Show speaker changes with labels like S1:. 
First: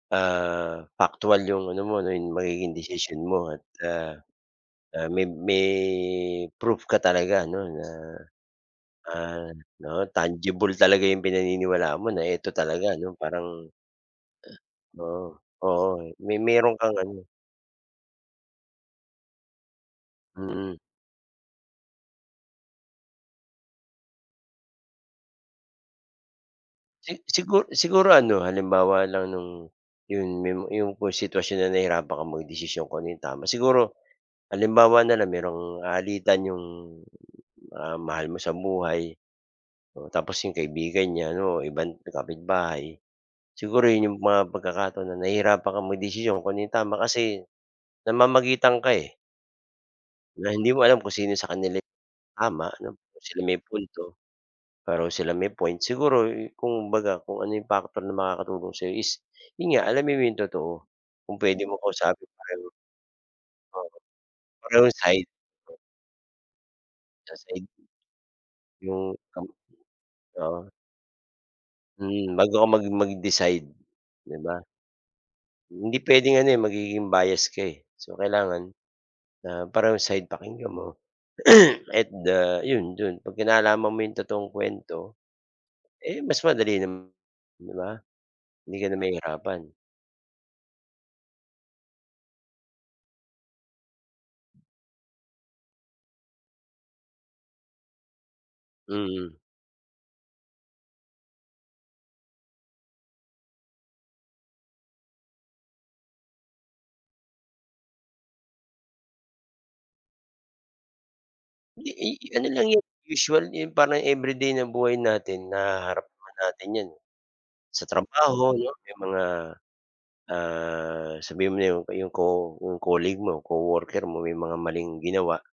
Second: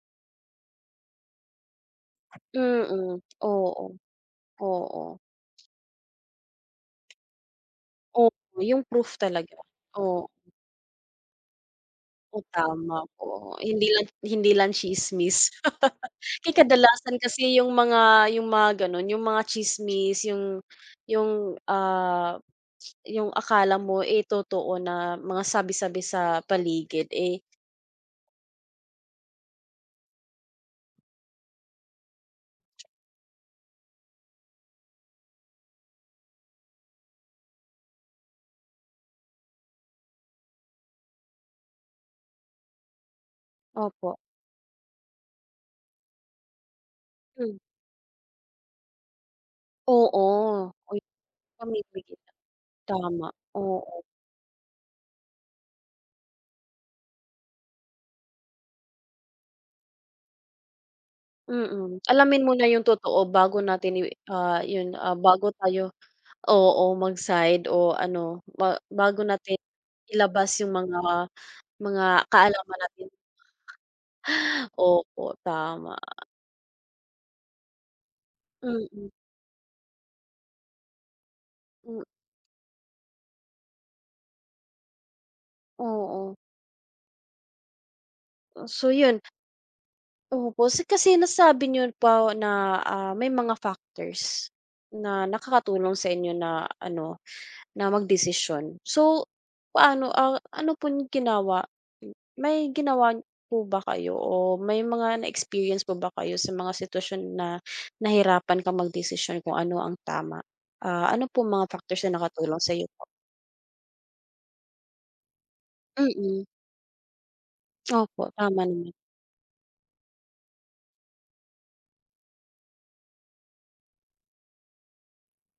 S1: Ah, paktual 'yung ano mo, 'yung magiging
S2: Mm,
S1: desisyon mo at a
S2: oo,
S1: a
S2: oo.
S1: may may proof ka talaga 'no, na,
S2: Opo, 'yung proof
S1: ah,
S2: talaga,
S1: 'no,
S2: oo.
S1: tangible talaga 'yung pinaniniwalaan mo na
S2: Oh,
S1: eto talaga
S2: tama
S1: 'no
S2: po.
S1: parang
S2: Hindi lang hindi lang
S1: Oo,
S2: tsismis.
S1: oo. May
S2: Kay
S1: meron kang
S2: kadalasan
S1: ano
S2: kasi 'yung mga 'yung mga gano'n, 'yung mga tsismis, 'yung
S1: Mm.
S2: 'yung, ah, 'yung akala mo, eh, totoo na mga sabi-sabi sa paligid,
S1: Si
S2: eh.
S1: sigu siguro ano halimbawa lang no'ng 'yon may 'yong kung sitwasyon na nahirapan ka magdesisyon kung ano 'yung tama, siguro halimbawa na lang merong alitan 'yong, ah, mahal mo sa buhay o tapos 'yong kaibigan niya, ano ibang kapitbahay, siguro
S2: Opo.
S1: 'yong mga pagkakataon na nahirapan ka magdesisyon kung ano 'yung tama kasi
S2: Hmm.
S1: namamagitan ka, eh.
S2: Oo,
S1: Na hindi mo
S2: uy,
S1: alam kung sino sa kanila 'yung
S2: pumipikit.
S1: tama 'no, kung
S2: Tama,
S1: sino may
S2: oo.
S1: punto, pareho silang may point. Siguro kumbaga kung ano 'yung factor na makakatulong sa'yo is 'yun nga, alamin mo 'yong totoo, kung puwede mong
S2: Mm,
S1: kausapin
S2: alamin muna
S1: pareho.
S2: 'yung totoo bago
S1: Oo,
S2: natin i ah,
S1: parehong
S2: 'yun ah,
S1: side.
S2: bago tayo, oo
S1: Kaseng.
S2: mag-side o ano ba
S1: 'Yung
S2: bago
S1: kam
S2: natin ilabas
S1: oo.
S2: 'yung mga mga
S1: Hmm, bago ka
S2: kaalaman
S1: mag
S2: natin.
S1: mag-decide 'di ba.
S2: Opo,
S1: Hindi
S2: tama.
S1: puwedeng ano, eh, magiging bias ka, eh. So kailangan,
S2: Mm.
S1: ah, parehong side pakinggan mo.
S2: M
S1: kahit da 'yon do'n 'pagka nalaman mo 'yong totoong kuwento, eh,
S2: Oo.
S1: mas madali na, 'di ba?
S2: Oh,
S1: Hindi ka
S2: so
S1: na
S2: 'yun.
S1: mahihirapan.
S2: Opo si kasi nasabi niyo po na, ah, may mga factors na nakakatulong sa inyo na ano na magdesisyon. So
S1: Mm.
S2: paano, ah, ano pong ginawa, may ginawa po ba kayo o may mga na experience po ba kayo sa mga sitwasyon na nahirapan kang magdesisyon kung ano ang tama? Ah, ano pong mga
S1: 'Di,
S2: factors
S1: eh,
S2: na
S1: ano
S2: nakatulong
S1: lang 'yung
S2: sa'yo po?
S1: usual 'yung parang everyday na buhay natin, nahaharap naman
S2: Mm.
S1: natin 'yan, eh. Sa
S2: Opo, tama
S1: trabaho 'no,
S2: naman.
S1: 'yung mga, ah, sabihin mo na 'yong co-colleague mo, co-worker mo may mga maling ginawa.